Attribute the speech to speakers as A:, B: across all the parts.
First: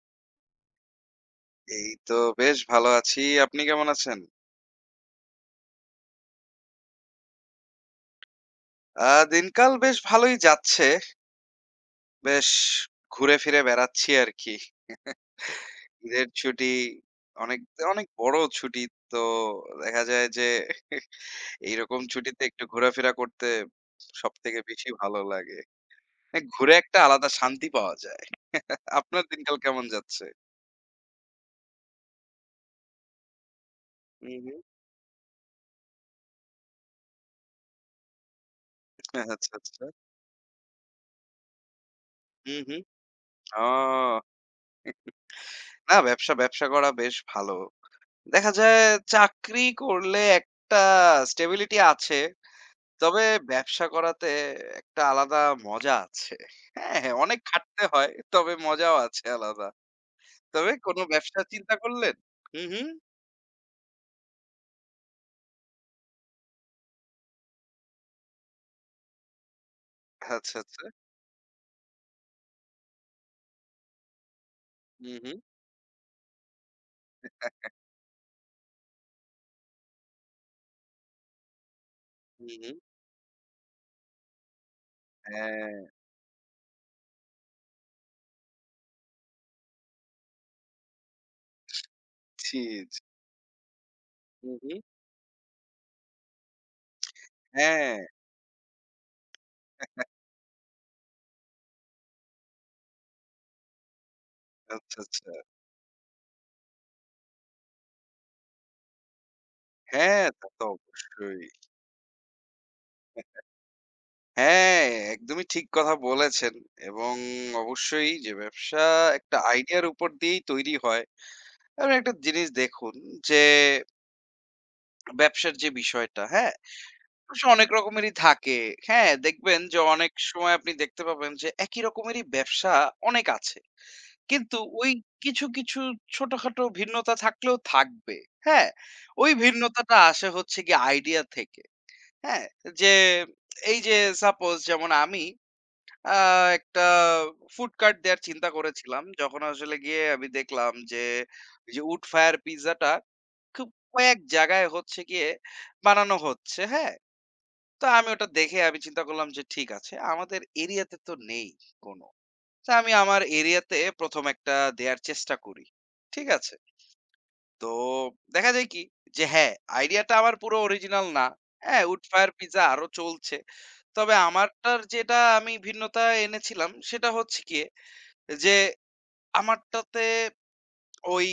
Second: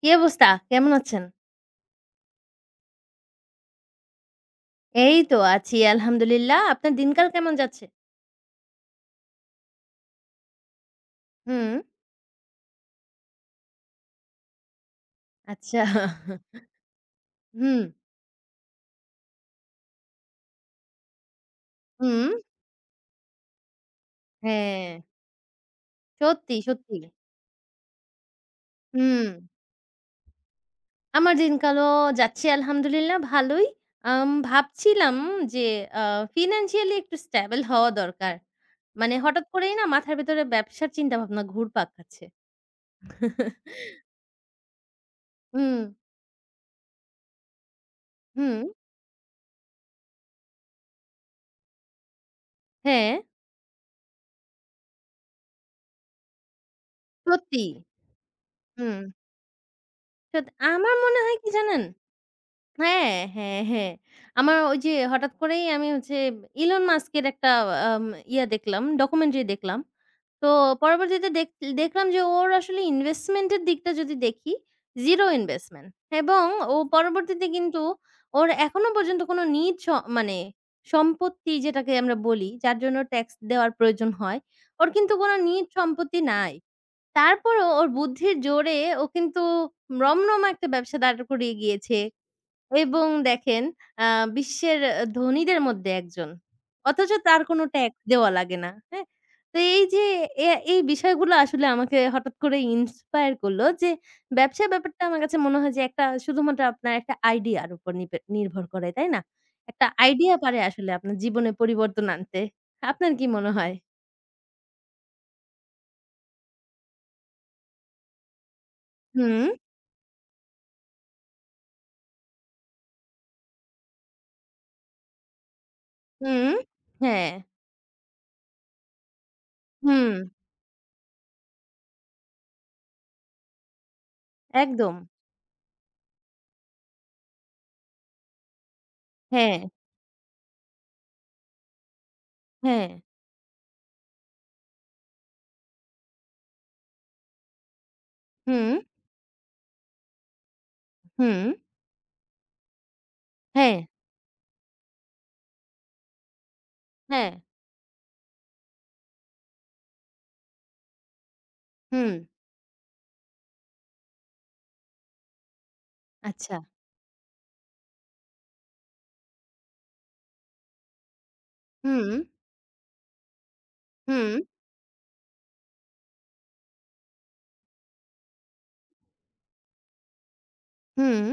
A: কি অবস্থা? কেমন আছেন?
B: এই তো বেশ ভালো আছি। আপনি কেমন আছেন?
A: এই তো আছি আলহামদুলিল্লাহ। আপনার দিনকাল কেমন যাচ্ছে?
B: দিনকাল বেশ ভালোই যাচ্ছে।
A: হুম,
B: বেশ ঘুরে ফিরে বেড়াচ্ছি আরকি।
A: আচ্ছা।
B: ঈদের ছুটি অনেক,
A: হুম,
B: অনেক বড় ছুটি। তো দেখা যায় যে এইরকম
A: হুম,
B: ছুটিতে একটু ঘোরাফেরা করতে সবথেকে
A: হ্যাঁ,
B: বেশি ভালো লাগে।
A: সত্যি,
B: ঘুরে
A: সত্যি।
B: একটা আলাদা শান্তি পাওয়া যায়। আপনার
A: হুম,
B: দিনকাল কেমন যাচ্ছে?
A: আমার দিনকালও যাচ্ছে আলহামদুলিল্লাহ ভালোই।
B: হুম, হুম।
A: ভাবছিলাম যে আ ফিন্যান্সিয়ালি একটু স্টেবল হওয়া দরকার। মানে হঠাৎ
B: আচ্ছা,
A: করেই না
B: আচ্ছা।
A: মাথার ভেতরে ব্যবসার চিন্তাভাবনা ঘুরপাক খাচ্ছে।
B: হুম, হুম। ও!
A: হুম,
B: না ব্যবসা করা বেশ ভালো। দেখা
A: হুম,
B: যায় চাকরি করলে একটা স্টেবিলিটি আছে।
A: হ্যাঁ,
B: তবে ব্যবসা করাতে একটা আলাদা মজা আছে। হ্যাঁ, হ্যাঁ, অনেক
A: সত্যি।
B: খাটতে হয়। তবে মজাও
A: হুম,
B: আছে আলাদা।
A: সত
B: তবে
A: আমার
B: কোন
A: মনে হয়
B: ব্যবসা
A: কি
B: চিন্তা
A: জানেন?
B: করলেন? হু, হু।
A: হ্যাঁ, হ্যাঁ, হ্যাঁ। আমার ওই যে হঠাৎ করেই আমি হচ্ছে ইলন মাস্কের একটা আম দেখলাম, ডকুমেন্টারি দেখলাম। তো
B: আচ্ছা, আচ্ছা।
A: পরবর্তীতে দেখলাম যে ওর আসলে ইনভেস্টমেন্ট এর দিকটা যদি দেখি,
B: হু,
A: জিরো
B: হু,
A: ইনভেস্টমেন্ট এবং ও পরবর্তীতে কিন্তু ওর এখনো পর্যন্ত কোনো নিজ মানে সম্পত্তি যেটাকে আমরা
B: হু,
A: বলি,
B: হু।
A: যার জন্য ট্যাক্স দেওয়ার প্রয়োজন হয়, ওর কিন্তু কোনো নিজ
B: হ্যাঁ,
A: সম্পত্তি নাই। তারপরেও ওর বুদ্ধির জোরে ও কিন্তু রমরমা একটা ব্যবসা দাঁড় করিয়ে গিয়েছে।
B: জি, জি।
A: এবং দেখেন আ
B: হু, হু।
A: বিশ্বের ধনীদের মধ্যে একজন। অথচ তার কোনো
B: হ্যাঁ,
A: ট্যাক্স দেওয়া লাগে না। হ্যাঁ? তো এই যে এই বিষয়গুলো আসলে আমাকে হঠাৎ করে ইন্সপায়ার করলো যে ব্যবসা
B: আচ্ছা,
A: ব্যাপারটা আমার
B: আচ্ছা।
A: কাছে মনে হয় যে একটা শুধুমাত্র আপনার একটা আইডিয়ার উপর নির্ভর করে, তাই না? একটা
B: হ্যাঁ,
A: আইডিয়া
B: তা
A: পারে
B: তো
A: আসলে আপনার
B: অবশ্যই।
A: জীবনে পরিবর্তন আনতে। আপনার কি মনে হয়?
B: হ্যাঁ, একদমই ঠিক কথা বলেছেন। এবং অবশ্যই যে ব্যবসা একটা
A: হুম,
B: আইডিয়ার উপর দিয়েই তৈরি হয়। আপনি একটা জিনিস দেখুন যে ব্যবসার যে বিষয়টা,
A: হুম,
B: হ্যাঁ?
A: হ্যাঁ,
B: অবশ্য অনেক রকমেরই থাকে। হ্যাঁ, দেখবেন যে অনেক
A: হুম,
B: সময় আপনি দেখতে পাবেন যে একই রকমেরই ব্যবসা অনেক আছে। কিন্তু ওই
A: একদম।
B: কিছু, কিছু ছোটখাটো ভিন্নতা থাকলেও থাকবে। হ্যাঁ? ওই
A: হ্যাঁ,
B: ভিন্নতাটা আসে হচ্ছে গিয়ে আইডিয়া থেকে। হ্যাঁ?
A: হ্যাঁ,
B: যে এই যে সাপোজ যেমন আমি আ একটা ফুড কার্ট দেয়ার চিন্তা
A: হুম,
B: করেছিলাম। যখন আসলে গিয়ে আমি দেখলাম যে,
A: হুম,
B: ওই যে উড ফায়ার পিজ্জাটা খুব
A: হ্যাঁ,
B: কয়েক জায়গায় হচ্ছে গিয়ে বানানো হচ্ছে, হ্যাঁ?
A: হ্যাঁ,
B: তো আমি ওটা দেখে আমি চিন্তা করলাম যে ঠিক আছে, আমাদের এরিয়াতে তো নেই কোন।
A: হুম,
B: তো আমি আমার এরিয়াতে ১ম একটা দেয়ার চেষ্টা করি। ঠিক আছে?
A: আচ্ছা।
B: তো দেখা যায় কি যে হ্যাঁ, আইডিয়াটা আমার পুরো অরিজিনাল না। হ্যাঁ, উড
A: হুম,
B: ফায়ার পিজ্জা আরো চলছে। তবে
A: হুম,
B: আমারটার যেটা আমি ভিন্নতা এনেছিলাম সেটা হচ্ছে গিয়ে যে আমারটাতে
A: হুম।
B: ওই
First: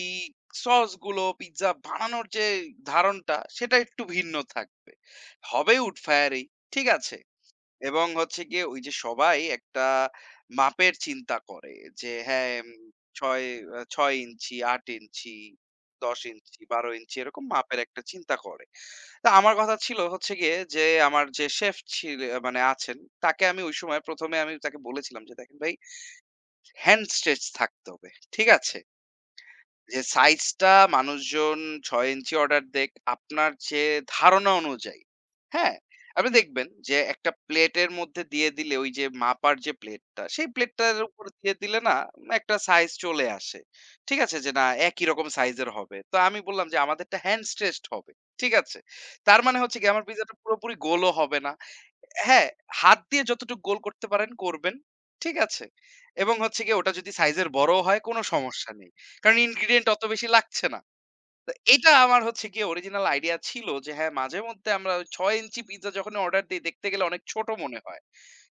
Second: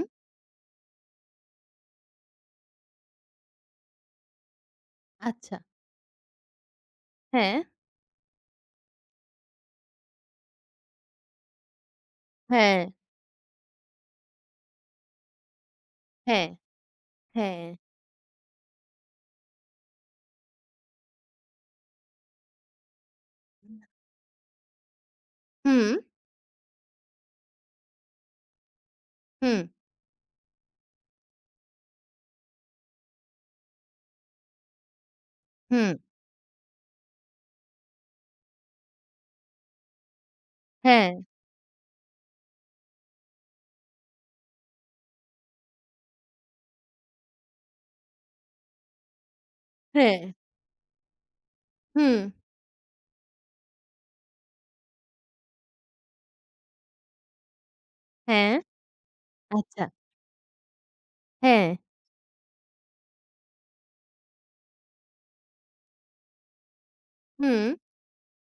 B: সসগুলো পিজ্জা বানানোর যে ধারণটা সেটা একটু ভিন্ন থাকবে।
A: আচ্ছা।
B: হবে উড ফায়ারেই, ঠিক আছে?
A: হ্যাঁ,
B: এবং হচ্ছে গিয়ে ওই যে সবাই একটা মাপের চিন্তা করে যে হ্যাঁ
A: হ্যাঁ,
B: ছয় ছয় ইঞ্চি আট ইঞ্চি দশ
A: হ্যাঁ,
B: ইঞ্চি বারো ইঞ্চি এরকম
A: হ্যাঁ।
B: মাপের একটা চিন্তা করে তা আমার কথা ছিল হচ্ছে গিয়ে যে আমার যে শেফ ছিল মানে আছেন তাকে আমি ওই সময় প্রথমে আমি তাকে বলেছিলাম যে দেখেন ভাই
A: হুম,
B: হ্যান্ড স্ট্রেচ থাকতে হবে ঠিক আছে
A: হুম,
B: যে সাইজটা মানুষজন ৬ ইঞ্চি অর্ডার দেক, আপনার যে ধারণা অনুযায়ী, হ্যাঁ?
A: হুম।
B: আপনি দেখবেন যে একটা প্লেটের মধ্যে দিয়ে দিলে ওই যে মাপার যে প্লেটটা, সেই প্লেটটার
A: হ্যাঁ,
B: উপরে দিয়ে দিলে না একটা সাইজ চলে আসে। ঠিক আছে? যে না একই রকম সাইজের হবে। তো আমি বললাম যে আমাদেরটা হ্যান্ড স্ট্রেচড হবে। ঠিক আছে? তার মানে হচ্ছে কি আমার
A: হ্যাঁ,
B: পিজ্জাটা পুরোপুরি গোলও হবে না।
A: হুম।
B: হ্যাঁ, হাত দিয়ে যতটুকু গোল করতে পারেন করবেন। ঠিক আছে? এবং হচ্ছে গিয়ে ওটা যদি সাইজের বড়ও হয় কোনো
A: হ্যাঁ,
B: সমস্যা নেই। কারণ
A: আচ্ছা,
B: ইনগ্রেডিয়েন্ট অত বেশি লাগছে না। তো
A: হ্যাঁ।
B: এটা আমার হচ্ছে গিয়ে অরিজিনাল আইডিয়া ছিল যে হ্যাঁ, মাঝে মধ্যে আমরা ৬ ইঞ্চি পিজ্জা যখনই অর্ডার দেই দেখতে গেলে অনেক ছোট
A: হুম,
B: মনে হয়।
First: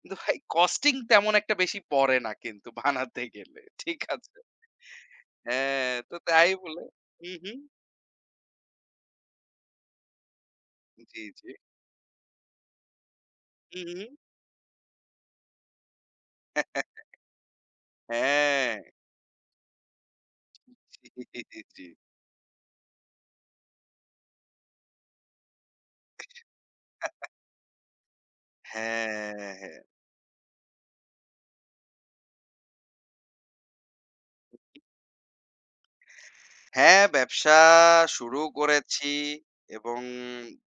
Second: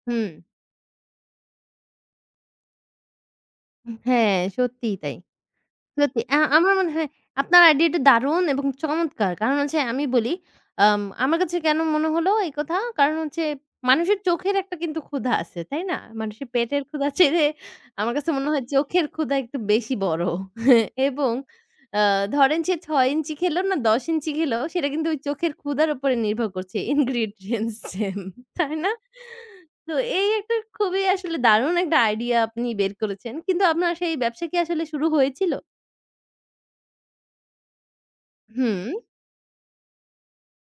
B: কিন্তু
A: হুম।
B: ভাই কস্টিং তেমন একটা বেশি পড়ে না কিন্তু বানাতে গেলে। ঠিক
A: হ্যাঁ,
B: আছে?
A: সত্যিই তাই।
B: হ্যাঁ, তো
A: সত্যি।
B: তাই
A: আমার
B: বলে
A: মনে হয়
B: হু, হু।
A: আপনার আইডিয়াটা দারুণ এবং চমৎকার। কারণ হচ্ছে আমি বলি,
B: জি,
A: আমার
B: জি।
A: কাছে কেন মনে হলো এই কথা? কারণ হচ্ছে
B: হু, হু।
A: মানুষের চোখের একটা কিন্তু ক্ষুধা আছে, তাই না? মানুষের পেটের ক্ষুধা চেয়ে আমার কাছে মনে হয়
B: হ্যাঁ।
A: চোখের ক্ষুধা একটু বেশি বড়। এবং
B: জি, জি।
A: আ ধরেন সে ৬ ইঞ্চি খেলো না ১০ ইঞ্চি খেলো সেটা কিন্তু ওই চোখের ক্ষুধার উপরে নির্ভর করছে ingredients সেম, তাই না?
B: হ্যাঁ।
A: তো এই একটা খুবই আসলে দারুণ একটা আইডিয়া আপনি বের করেছেন। কিন্তু আপনার সেই ব্যবসা কি আসলে শুরু হয়েছিল?
B: হ্যাঁ, ব্যবসা শুরু
A: হুম,
B: করেছি এবং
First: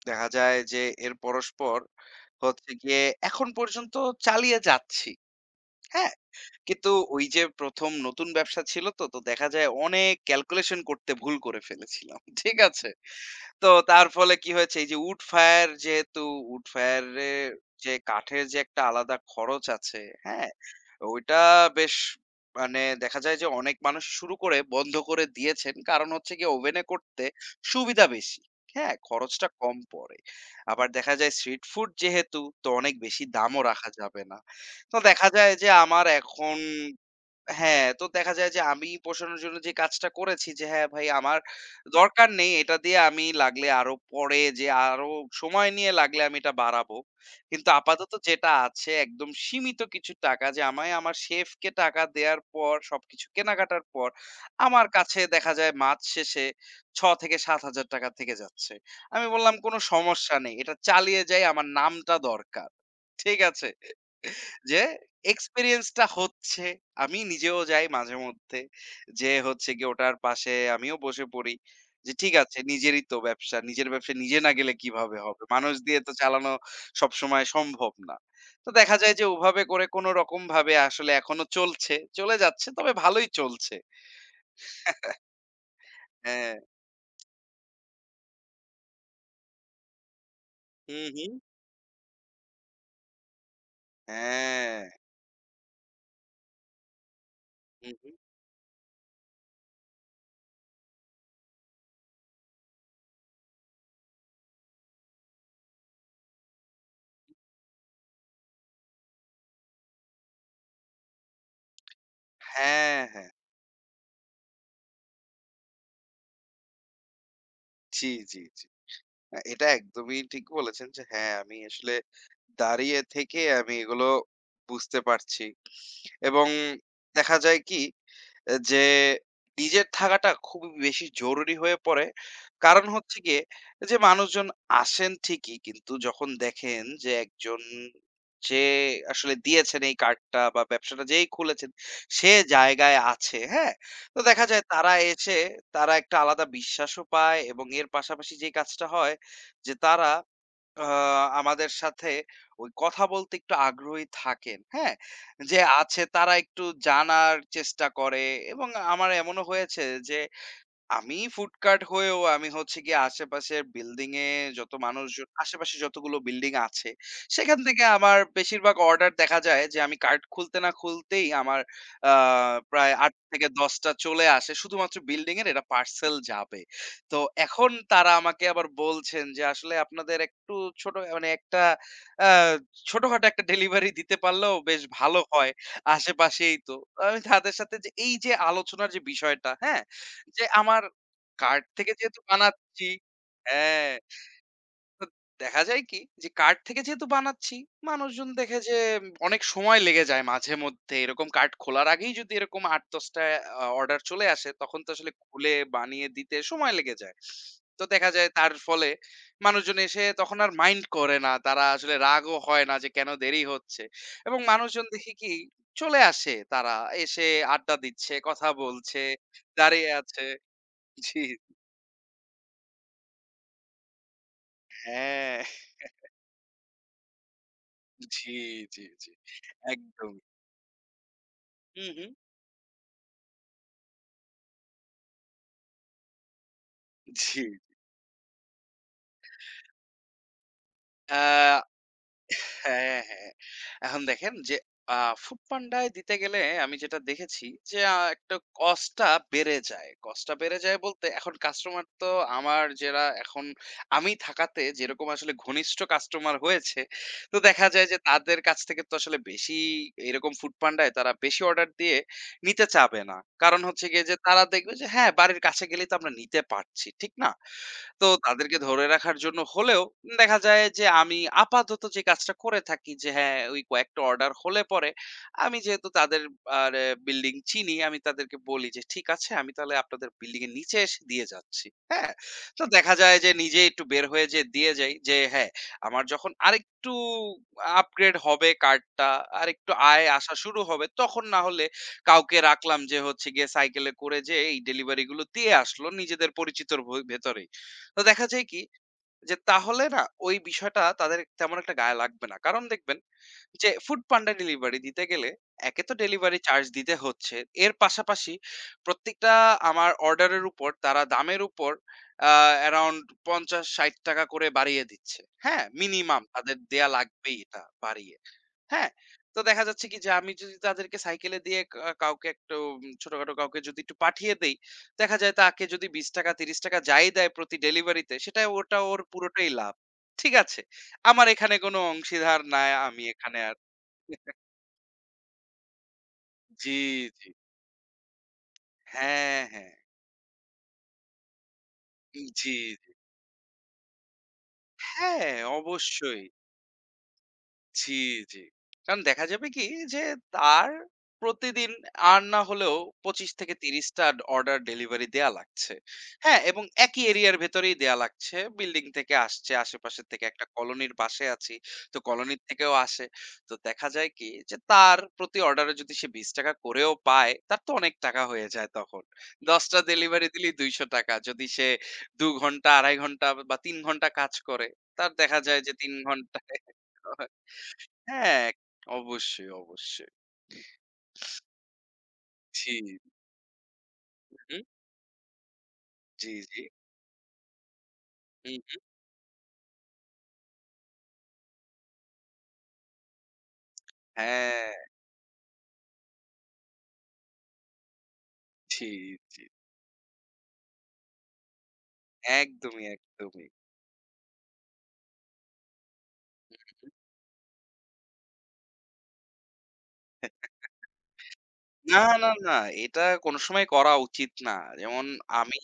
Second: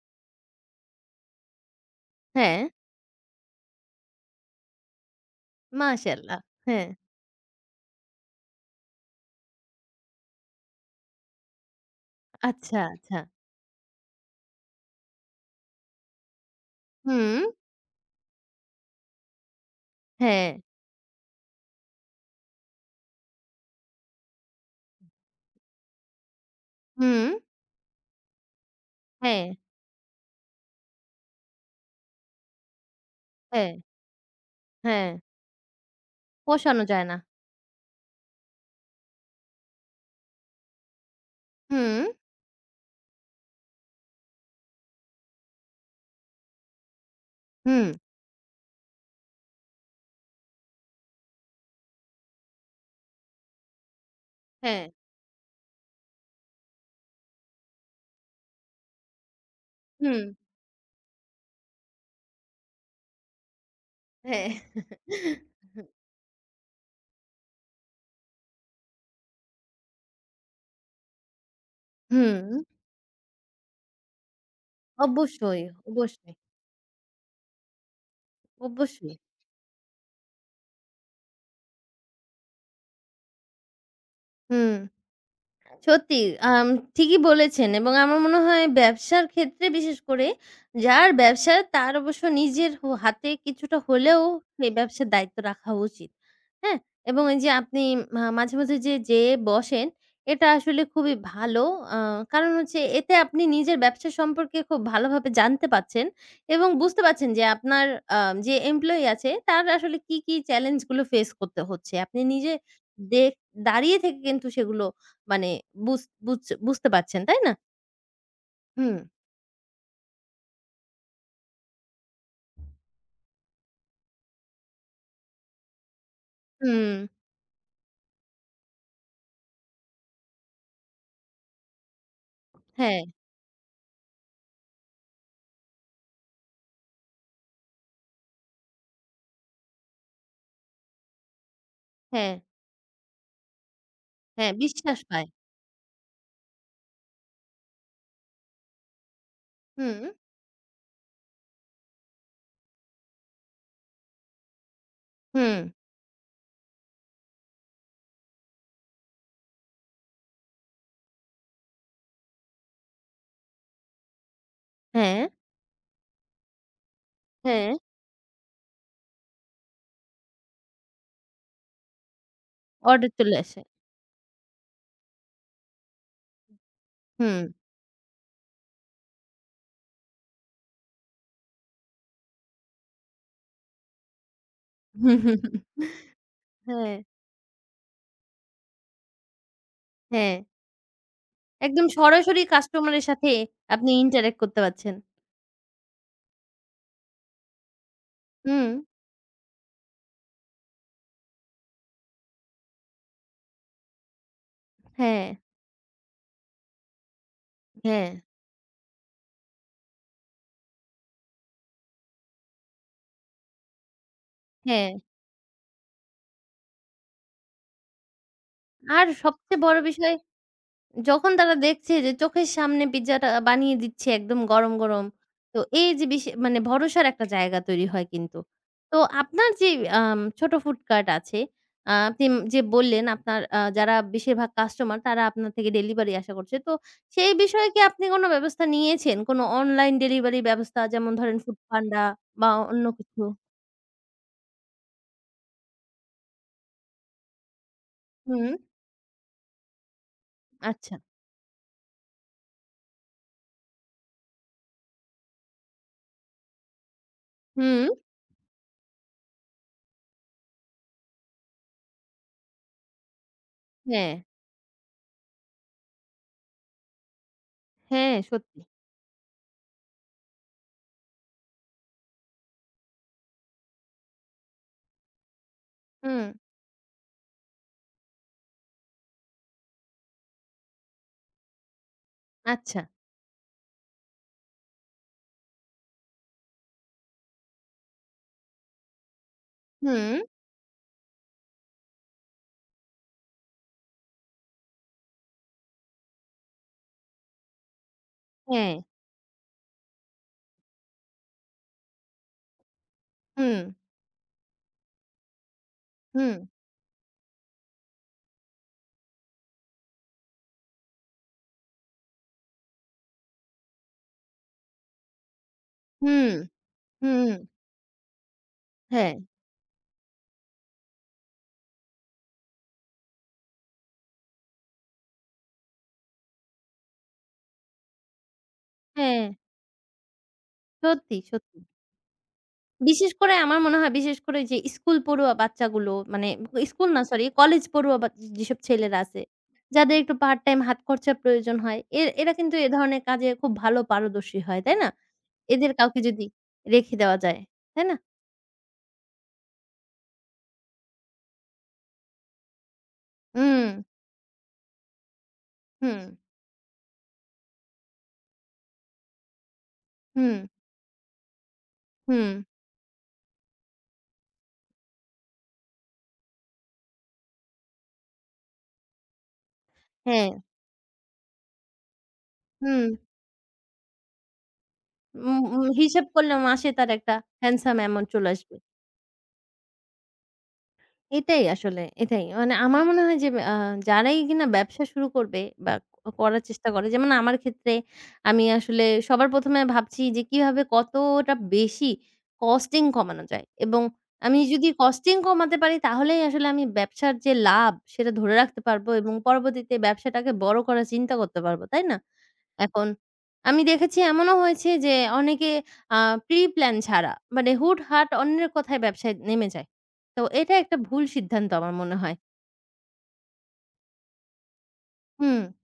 B: দেখা যায় যে এর পরস্পর
A: হ্যাঁ,
B: হচ্ছে গিয়ে এখন পর্যন্ত চালিয়ে যাচ্ছি। হ্যাঁ?
A: মাশাআল্লাহ। হ্যাঁ,
B: কিন্তু ওই যে ১ম নতুন ব্যবসা ছিল তো দেখা যায় অনেক ক্যালকুলেশন করতে ভুল করে ফেলেছিলাম। ঠিক
A: আচ্ছা,
B: আছে?
A: আচ্ছা।
B: তো তার ফলে কি হয়েছে? এই যে উড ফায়ার যেহেতু উড ফায়ার
A: হুম,
B: এর যে কাঠের যে একটা আলাদা খরচ আছে,
A: হ্যাঁ,
B: হ্যাঁ? ওইটা বেশ মানে দেখা যায় যে অনেক মানুষ শুরু করে বন্ধ করে দিয়েছেন। কারণ হচ্ছে গিয়ে ওভেনে করতে
A: হুম,
B: সুবিধা বেশি। হ্যাঁ?
A: হ্যাঁ,
B: খরচটা কম পড়ে। আবার দেখা যায় স্ট্রিট ফুড যেহেতু তো অনেক বেশি দামও
A: হ্যাঁ,
B: রাখা যাবে না। তো
A: হ্যাঁ,
B: দেখা যায় যে আমার এখন
A: পোষানো যায় না।
B: হ্যাঁ, তো দেখা যায় যে আমি পোষানোর জন্য যে কাজটা করেছি যে হ্যাঁ, ভাই আমার
A: হুম,
B: দরকার নেই। এটা দিয়ে আমি লাগলে আরো পরে যে আরো সময় নিয়ে লাগলে আমি এটা বাড়াবো। কিন্তু
A: হুম,
B: আপাতত যেটা আছে একদম সীমিত কিছু টাকা যে আমায় আমার শেফকে টাকা দেয়ার পর সবকিছু কেনাকাটার পর
A: হ্যাঁ,
B: আমার কাছে দেখা যায় মাস শেষে ৳৬,000-7,000 থেকে সাত হাজার টাকা থেকে যাচ্ছে। আমি বললাম, "কোনো
A: হুম,
B: সমস্যা নেই। এটা চালিয়ে যাই। আমার নামটা দরকার।" ঠিক আছে?
A: হ্যাঁ।
B: যে এক্সপেরিয়েন্সটা হচ্ছে। আমি নিজেও যাই মাঝে মধ্যে। যেয়ে হচ্ছে গিয়ে ওটার পাশে আমিও বসে পড়ি। যে ঠিক
A: হুম,
B: আছে নিজেরই তো ব্যবসা। নিজের ব্যবসা নিজে না গেলে কিভাবে হবে?
A: অবশ্যই,
B: মানুষ দিয়ে তো
A: অবশ্যই,
B: চালানো সবসময় সম্ভব না। তো দেখা
A: অবশ্যই।
B: যায় যে ওভাবে করে কোন রকম ভাবে আসলে এখনো চলছে। চলে যাচ্ছে তবে ভালোই চলছে।
A: হুম। সত্যি
B: হ্যাঁ।
A: আম ঠিকই বলেছেন এবং আমার মনে হয় ব্যবসার ক্ষেত্রে বিশেষ করে
B: হুম,
A: যার
B: হুম।
A: ব্যবসা তার অবশ্য নিজের হাতে কিছুটা হলেও এই
B: হ্যাঁ।
A: ব্যবসার দায়িত্ব রাখা উচিত। হ্যাঁ? এবং এই যে আপনি
B: হুম, হুম।
A: মাঝে, মাঝে যে যেয়ে বসেন এটা আসলে খুবই ভালো। আ কারণ হচ্ছে এতে আপনি নিজের ব্যবসা সম্পর্কে খুব ভালোভাবে জানতে পারছেন এবং বুঝতে পারছেন যে আপনার আ যে এমপ্লয়ি আছে তার আসলে কি, কি চ্যালেঞ্জ গুলো ফেস করতে হচ্ছে। আপনি নিজে
B: হ্যাঁ, হ্যাঁ।
A: দেখ দাঁড়িয়ে থেকে কিন্তু সেগুলো মানে বুঝ বুঝ বুঝতে পারছেন, তাই না?
B: জি, জি, জি।
A: হুম,
B: এটা একদমই ঠিক বলেছেন যে হ্যাঁ, আমি আসলে দাঁড়িয়ে থেকে আমি এগুলো বুঝতে পারছি। এবং
A: হুম।
B: দেখা যায় কি যে নিজের থাকাটা খুবই বেশি জরুরি হয়ে পড়ে। কারণ
A: হ্যাঁ,
B: হচ্ছে গিয়ে যে মানুষজন আসেন ঠিকই কিন্তু যখন দেখেন যে একজন যে আসলে দিয়েছেন এই কার্ডটা বা ব্যবসাটা যেই খুলেছেন সে
A: হ্যাঁ,
B: জায়গায় আছে, হ্যাঁ? তো দেখা
A: হ্যাঁ,
B: যায় তারা
A: বিশ্বাস পায়।
B: এসে তারা একটা আলাদা বিশ্বাসও পায় এবং এর পাশাপাশি যে কাজটা হয় যে
A: হুম,
B: তারা আ আমাদের সাথে ওই কথা বলতে একটু আগ্রহী থাকেন, হ্যাঁ?
A: হুম।
B: যে আছে তারা একটু জানার চেষ্টা করে এবং আমার এমনও হয়েছে যে আমি ফুড কার্ট হয়েও আমি হচ্ছে গিয়ে আশেপাশের বিল্ডিং এ যত
A: হ্যাঁ,
B: মানুষজন আশেপাশে যতগুলো বিল্ডিং আছে সেখান
A: হ্যাঁ,
B: থেকে আমার বেশিরভাগ অর্ডার দেখা যায় যে আমি কার্ট খুলতে না খুলতেই আমার প্রায়
A: অর্ডার
B: আট
A: চলে
B: থেকে
A: আসে।
B: দশটা চলে আসে শুধুমাত্র বিল্ডিং এর এটা পার্সেল যাবে তো
A: হুম।
B: এখন তারা আমাকে আবার বলছেন যে আসলে আপনাদের একটু ছোট মানে একটা আহ, ছোটখাটো একটা ডেলিভারি দিতে পারলেও বেশ
A: হুম,
B: ভালো
A: হুম,
B: হয়
A: হুম।
B: আশেপাশেই তো
A: হ্যাঁ,
B: আমি তাদের সাথে যে এই যে আলোচনার যে বিষয়টা হ্যাঁ
A: হ্যাঁ,
B: যে আমার কার্ড
A: একদম
B: থেকে যেহেতু
A: সরাসরি
B: বানাচ্ছি
A: কাস্টমারের সাথে আপনি
B: হ্যাঁ,
A: ইন্টারেক্ট করতে পারছেন।
B: তো দেখা যায় কি যে কার্ড থেকে যেহেতু বানাচ্ছি, মানুষজন দেখে
A: হুম।
B: যে অনেক সময় লেগে যায় মাঝেমধ্যে। এরকম কার্ড খোলার আগেই যদি এরকম ৮-১০ টা অর্ডার চলে আসে, তখন তো আসলে
A: হ্যাঁ,
B: খুলে বানিয়ে দিতে সময় লেগে যায়। তো
A: হ্যাঁ,
B: দেখা যায় তার ফলে মানুষজন এসে তখন আর মাইন্ড করে না। তারা আসলে রাগও হয় না যে কেন দেরি হচ্ছে। এবং মানুষজন
A: হ্যাঁ।
B: দেখি কি চলে আসে তারা, এসে আড্ডা দিচ্ছে, কথা বলছে,
A: আর সবচেয়ে বড়
B: দাঁড়িয়ে
A: বিষয়
B: আছে। জি,
A: যখন তারা দেখছে যে চোখের সামনে পিজ্জাটা বানিয়ে দিচ্ছে একদম গরম, গরম।
B: হ্যাঁ।
A: তো এই যে মানে ভরসার একটা জায়গা তৈরি হয়
B: জি,
A: কিন্তু।
B: জি,
A: তো
B: জি।
A: আপনার যে
B: একদমই।
A: ছোট ফুড কার্ট আছে,
B: হু, হু।
A: আপনি যে বললেন আপনার যারা বেশিরভাগ কাস্টমার তারা আপনার থেকে ডেলিভারি আশা করছে। তো সেই
B: জি।
A: বিষয়ে কি আপনি কোনো ব্যবস্থা নিয়েছেন? কোনো অনলাইন ডেলিভারি ব্যবস্থা যেমন
B: আ
A: ধরেন ফুডপান্ডা বা অন্য
B: হ্যাঁ,
A: কিছু?
B: হ্যাঁ। এখন দেখেন যে আ ফুডপান্ডায় দিতে গেলে আমি যেটা দেখেছি যে একটা
A: হুম,
B: কস্টটা বেড়ে যায়। কস্টটা বেড়ে যায়
A: আচ্ছা।
B: বলতে এখন কাস্টমার তো আমার যারা এখন আমি থাকাতে যেরকম আসলে ঘনিষ্ঠ কাস্টমার হয়েছে, তো দেখা
A: হুম,
B: যায় যে তাদের কাছ থেকে তো আসলে বেশি এরকম ফুডপান্ডায় তারা বেশি অর্ডার দিয়ে নিতে চাবে না। কারণ হচ্ছে গিয়ে
A: হ্যাঁ,
B: যে তারা দেখবে যে হ্যাঁ, বাড়ির কাছে গেলেই তো আমরা নিতে পারছি। ঠিক না? তো
A: হ্যাঁ,
B: তাদেরকে
A: সত্যি।
B: ধরে রাখার জন্য হলেও দেখা যায় যে আমি আপাতত যে কাজটা করে থাকি যে হ্যাঁ ওই কয়েকটা অর্ডার হলে পরে আমি যেহেতু
A: হুম,
B: তাদের আর বিল্ডিং চিনি আমি তাদেরকে বলি যে ঠিক আছে আমি তাহলে আপনাদের বিল্ডিং এর নিচে এসে দিয়ে যাচ্ছি হ্যাঁ তো
A: আচ্ছা।
B: দেখা যায় যে নিজে একটু বের হয়ে যে দিয়ে যাই যে হ্যাঁ আমার যখন আরেকটু আপগ্রেড হবে কার্ডটা আরেকটু আয়
A: হুম,
B: আসা শুরু হবে তখন না হলে কাউকে রাখলাম যে হচ্ছে গিয়ে সাইকেলে করে যে এই ডেলিভারি গুলো দিয়ে আসলো নিজেদের পরিচিতর ভেতরে তো দেখা যায় কি
A: হ্যাঁ,
B: যে তাহলে না ওই বিষয়টা তাদের তেমন একটা গায়ে লাগবে না। কারণ দেখবেন
A: হুম,
B: যে ফুড পান্ডা ডেলিভারি দিতে গেলে একে তো
A: হুম।
B: ডেলিভারি চার্জ দিতে হচ্ছে। এর পাশাপাশি প্রত্যেকটা আমার অর্ডারের উপর তারা দামের উপর আ অ্যারাউন্ড ৳৫০-৬০ করে বাড়িয়ে দিচ্ছে। হ্যাঁ? মিনিমাম
A: হুম,
B: তাদের দেয়া
A: হুম,
B: লাগবেই এটা বাড়িয়ে। হ্যাঁ,
A: হ্যাঁ,
B: তো দেখা যাচ্ছে কি যে আমি যদি তাদেরকে সাইকেলে দিয়ে কাউকে একটু ছোটখাটো কাউকে যদি একটু পাঠিয়ে দেই, দেখা যায় তাকে যদি ৳২০ ৳৩০ যাই দেয় প্রতি ডেলিভারিতে সেটা ওটা ওর
A: হ্যাঁ,
B: পুরোটাই লাভ। ঠিক আছে?
A: সত্যি,
B: আমার এখানে
A: সত্যি।
B: কোনো অংশীদার নাই আমি
A: বিশেষ করে
B: এখানে আর
A: আমার মনে হয় বিশেষ করে যে স্কুল পড়ুয়া বাচ্চাগুলো মানে
B: জি,
A: স্কুল না সরি
B: জি।
A: কলেজ পড়ুয়া বা যেসব ছেলেরা আছে,
B: হ্যাঁ, হ্যাঁ।
A: যাদের একটু পার্ট টাইম হাত খরচার প্রয়োজন হয়, এরা কিন্তু
B: জি,
A: এ
B: জি।
A: ধরনের কাজে খুব ভালো পারদর্শী হয়, তাই না?
B: হ্যাঁ,
A: এদের কাউকে
B: অবশ্যই।
A: যদি রেখে দেওয়া যায়, তাই
B: জি,
A: না?
B: জি। কারণ দেখা যাবে কি যে তার প্রতিদিন আর না হলেও ২৫ থেকে
A: হুম,
B: ৩০ টা অর্ডার ডেলিভারি দেয়া লাগছে।
A: হুম,
B: হ্যাঁ? এবং একই এরিয়ার ভেতরেই দেয়া লাগছে। বিল্ডিং থেকে আসছে, আশেপাশের থেকে
A: হুম,
B: একটা কলোনির পাশে আছি। তো
A: হুম,
B: কলোনির থেকেও আসে। তো দেখা যায় কি যে তার প্রতি অর্ডারে যদি সে ৳২০ করেও পায়, তার তো অনেক টাকা হয়ে যায় তখন। ১০ টা ডেলিভারি
A: হ্যাঁ,
B: দিলেই ৳২০০। যদি সে ২ ঘন্টা,
A: হুম,
B: ২.৫ ঘন্টা বা ৩ ঘন্টা কাজ করে, তার
A: উম
B: দেখা যায়
A: উম
B: যে ৩
A: হিসাব করলে
B: ঘন্টায়
A: মাসে তার একটা handsome অ্যামাউন্ট চলে
B: হ্যাঁ,
A: আসবে।
B: অবশ্যই, অবশ্যই।
A: এটাই আসলে, এটাই। মানে
B: জি,
A: আমার মনে হয় যে যারাই কিনা
B: হু,
A: ব্যবসা শুরু করবে বা
B: জি,
A: করার
B: জি।
A: চেষ্টা করে যেমন আমার ক্ষেত্রে আমি
B: হুম, হুম।
A: আসলে সবার ১ম এ ভাবছি যে কিভাবে কতটা বেশি কস্টিং কমানো যায় এবং আমি যদি
B: হ্যাঁ,
A: কস্টিং কমাতে পারি তাহলেই আসলে আমি ব্যবসার যে লাভ সেটা ধরে রাখতে
B: জি,
A: পারবো এবং
B: জি।
A: পরবর্তীতে ব্যবসাটাকে বড় করার চিন্তা করতে পারবো, তাই না?
B: একদমই,
A: এখন
B: একদমই।
A: আমি দেখেছি এমনও হয়েছে যে অনেকে আ প্রি প্ল্যান ছাড়া মানে হুটহাট অন্যের কথায় ব্যবসায় নেমে যায়। তো এটা একটা ভুল সিদ্ধান্ত আমার মনে
B: না,
A: হয়।
B: না, না এটা কোন সময় করা উচিত না। যেমন
A: হুম,
B: আমি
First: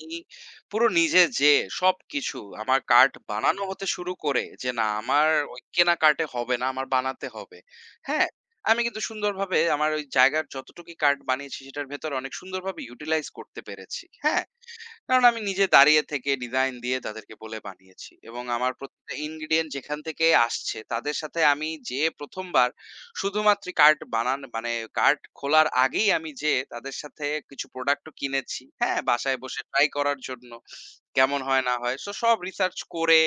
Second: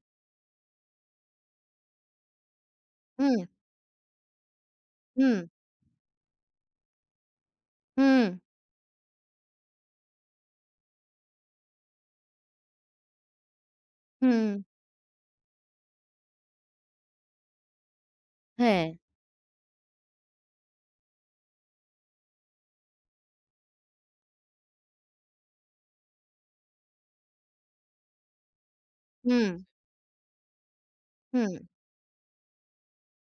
B: পুরো নিজে যেয়ে সবকিছু আমার কার্ড
A: হুম,
B: বানানো হতে শুরু করে যে না আমার
A: হুম,
B: ওই কেনা কার্ড এ হবে না, আমার বানাতে হবে।
A: হুম,
B: হ্যাঁ? আমি কিন্তু সুন্দরভাবে আমার ওই জায়গার যতটুকুই কার্ড বানিয়েছি সেটার ভেতরে অনেক সুন্দরভাবে ইউটিলাইজ করতে পেরেছি। হ্যাঁ?
A: হুম,
B: কারণ আমি নিজে দাঁড়িয়ে থেকে ডিজাইন দিয়ে তাদেরকে বলে বানিয়েছি এবং আমার
A: হ্যাঁ।
B: প্রত্যেকটা ইনগ্রিডিয়েন্ট যেখান থেকে আসছে তাদের সাথে আমি যে প্রথমবার শুধুমাত্র কার্ড বানান মানে কার্ড খোলার আগেই আমি যে তাদের সাথে কিছু প্রোডাক্টও কিনেছি হ্যাঁ বাসায়
A: হুম,
B: বসে ট্রাই করার জন্য কেমন
A: হুম,
B: হয় না হয় তো সব রিসার্চ করে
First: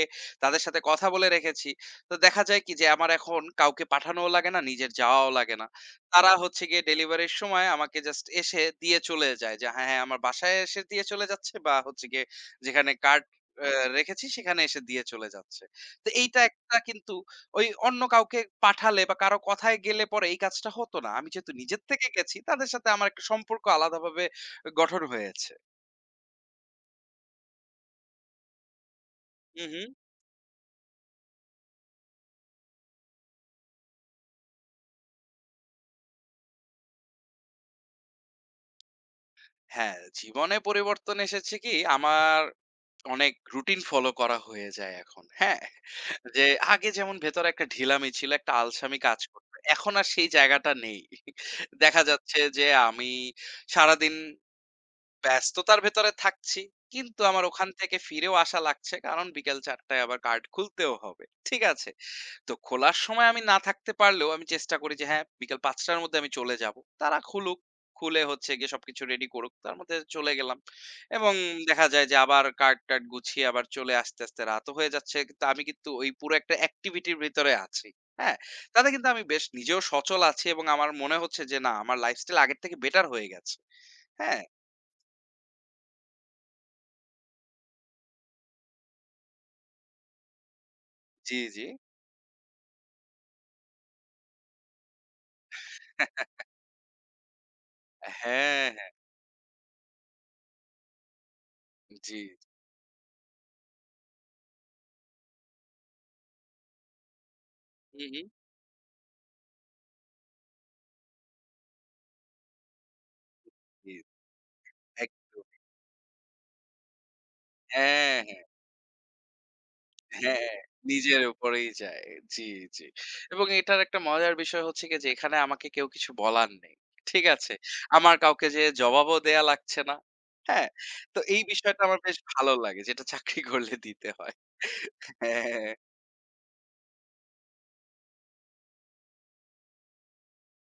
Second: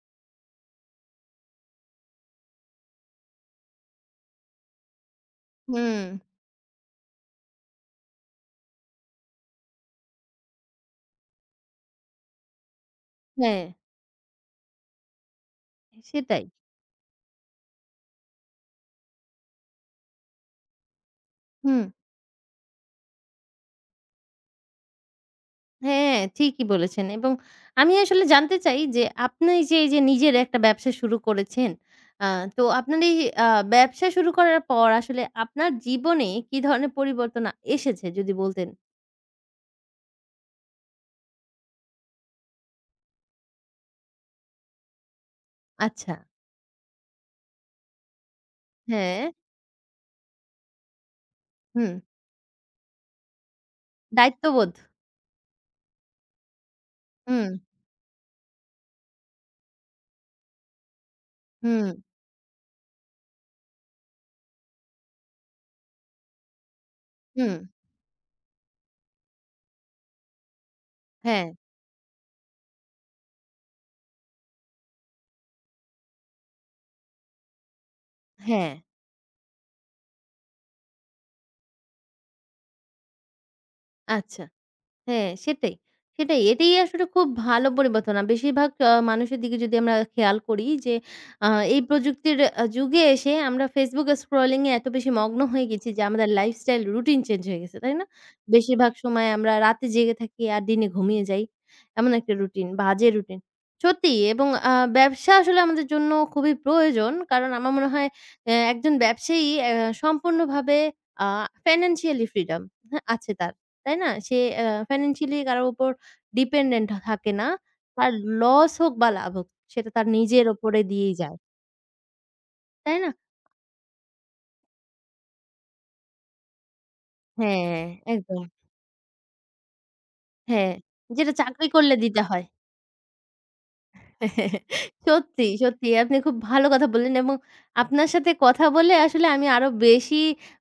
B: তাদের সাথে কথা বলে রেখেছি তো দেখা যায় কি যে আমার এখন কাউকে পাঠানোও লাগে না নিজের যাওয়াও লাগে না
A: হুম।
B: তারা হচ্ছে গিয়ে ডেলিভারির সময় আমাকে জাস্ট এসে দিয়ে চলে যায় যে, হ্যাঁ, হ্যাঁ, আমার বাসায় এসে দিয়ে চলে যাচ্ছে বা হচ্ছে গিয়ে যেখানে কার্ড
A: হ্যাঁ,
B: অ্যা রেখেছি সেখানে এসে দিয়ে চলে যাচ্ছে। তো এইটা
A: সেটাই।
B: একটা কিন্তু ওই অন্য কাউকে পাঠালে বা কারো কথায় গেলে পরে এই কাজটা হতো না। আমি যেহেতু
A: হুম।
B: নিজের থেকে গেছি তাদের সাথে আমার একটা সম্পর্ক আলাদাভাবে গঠন হয়েছে।
A: হ্যাঁ, ঠিকই বলেছেন এবং আমি আসলে জানতে চাই যে আপনি
B: হু,
A: যে
B: হু।
A: এই যে নিজের একটা ব্যবসা শুরু করেছেন, আ তো আপনার এই আ ব্যবসা শুরু করার পর আসলে আপনার জীবনে কি ধরনের পরিবর্তন এসেছে যদি বলতেন?
B: হ্যাঁ, জীবনে পরিবর্তন এসেছে কি আমার অনেক রুটিন ফলো করা হয়ে যায় এখন। হ্যাঁ?
A: আচ্ছা,
B: যে আগে যেমন ভেতরে একটা ঢিলামি ছিল, একটা আলসামি কাজ
A: হ্যাঁ।
B: করত। এখন আর সেই জায়গাটা নেই।
A: হুম।
B: দেখা যাচ্ছে যে আমি সারাদিন
A: দায়িত্ববোধ।
B: ব্যস্ততার ভেতরে থাকছি। কিন্তু আমার
A: হুম,
B: ওখান থেকে ফিরেও আসা লাগছে। কারণ বিকেল ৪ টায় আবার কার্ড খুলতেও হবে। ঠিক
A: হুম,
B: আছে? তো খোলার সময় আমি না থাকতে পারলেও আমি চেষ্টা করি যে হ্যাঁ বিকাল ৫:০০ টার মধ্যে আমি চলে যাব। তারা
A: হুম।
B: খুলুক, খুলে হচ্ছে গিয়ে সবকিছু রেডি করুক। তার মধ্যে চলে গেলাম। এবং
A: হ্যাঁ।
B: দেখা যায় যে আবার কার্ড-টার্ড গুছিয়ে আবার চলে আসতে, আসতে রাতও হয়ে যাচ্ছে। কিন্তু আমি কিন্তু ওই পুরো একটা অ্যাক্টিভিটির ভিতরে আছি। হ্যাঁ?
A: হ্যাঁ,
B: তাতে কিন্তু আমি বেশ নিজেও সচল আছি এবং আমার মনে হচ্ছে যে না আমার লাইফস্টাইল আগের থেকে বেটার হয়ে গেছে।
A: আচ্ছা।
B: হ্যাঁ?
A: হ্যাঁ, সেটাই, সেটাই। এটাই আসলে খুব ভালো পরিবর্তন। বেশিরভাগ মানুষের দিকে যদি আমরা খেয়াল করি যে
B: জি,
A: আ
B: জি।
A: এই প্রযুক্তির যুগে এসে আমরা Facebook স্ক্রলিং এ এত বেশি মগ্ন হয়ে গেছি যে আমাদের লাইফস্টাইল রুটিন চেঞ্জ হয়ে গেছে, তাই না?
B: হ্যাঁ, হ্যাঁ।
A: বেশিরভাগ সময় আমরা রাতে জেগে থাকি আর দিনে ঘুমিয়ে যাই। এমন
B: জি।
A: একটা রুটিন, বাজে রুটিন। সত্যিই এবং ব্যবসা আসলে আমাদের জন্য খুবই প্রয়োজন। কারণ আমার মনে
B: হু,
A: হয়
B: হু।
A: একজন ব্যবসায়ী সম্পূর্ণভাবে আ ফিন্যান্সিয়ালি ফ্রিডম হ্যাঁ, আছে তার।
B: জি।
A: তাই না? সে ফাইন্যান্সিয়ালি
B: একদম।
A: কারো উপর ডিপেন্ডেন্ট থাকে না। তার
B: হ্যাঁ।
A: লস হোক বা লাভ হোক সেটা তার নিজের
B: হ্যাঁ,
A: উপরে দিয়েই
B: নিজের
A: যায়।
B: উপরেই যায়। জি, জি।
A: তাই না?
B: এবং এটার একটা মজার বিষয় হচ্ছে গিয়ে যে এখানে আমাকে কেউ কিছু বলার নেই। ঠিক আছে?
A: হ্যাঁ,
B: আমার
A: একদম।
B: কাউকে যেয়ে জবাবও দেয়া লাগছে না। হ্যাঁ?
A: হ্যাঁ,
B: তো
A: যেটা
B: এই
A: চাকরি
B: বিষয়টা
A: করলে
B: আমার বেশ
A: দিতে হয়।
B: ভালো লাগে যেটা চাকরি করলে দিতে হয়।
A: সত্যি,
B: হ্যাঁ,
A: সত্যি আপনি খুব ভালো কথা বললেন এবং আপনার সাথে কথা বলে আসলে আমি আরো বেশি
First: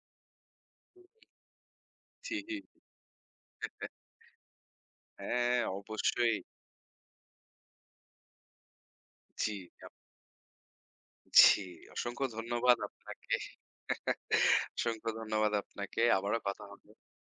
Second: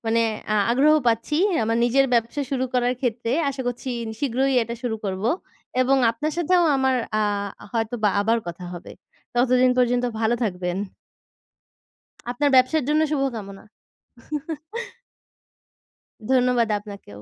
A: মানে আগ্রহ পাচ্ছি আমার নিজের
B: জি।
A: ব্যবসা শুরু করার ক্ষেত্রে। আশা করছি শীঘ্রই এটা শুরু করব
B: হ্যাঁ,
A: এবং আপনার
B: অবশ্যই।
A: সাথেও আমার হয়তোবা আবার কথা হবে।
B: জি,
A: ততদিন
B: আপ
A: পর্যন্ত ভালো থাকবেন।
B: জি। অসংখ্য
A: আপনার
B: ধন্যবাদ
A: ব্যবসার জন্য
B: আপনাকে।
A: শুভকামনা।
B: অসংখ্য ধন্যবাদ আপনাকে। আবারও কথা
A: ধন্যবাদ
B: হবে।
A: আপনাকেও।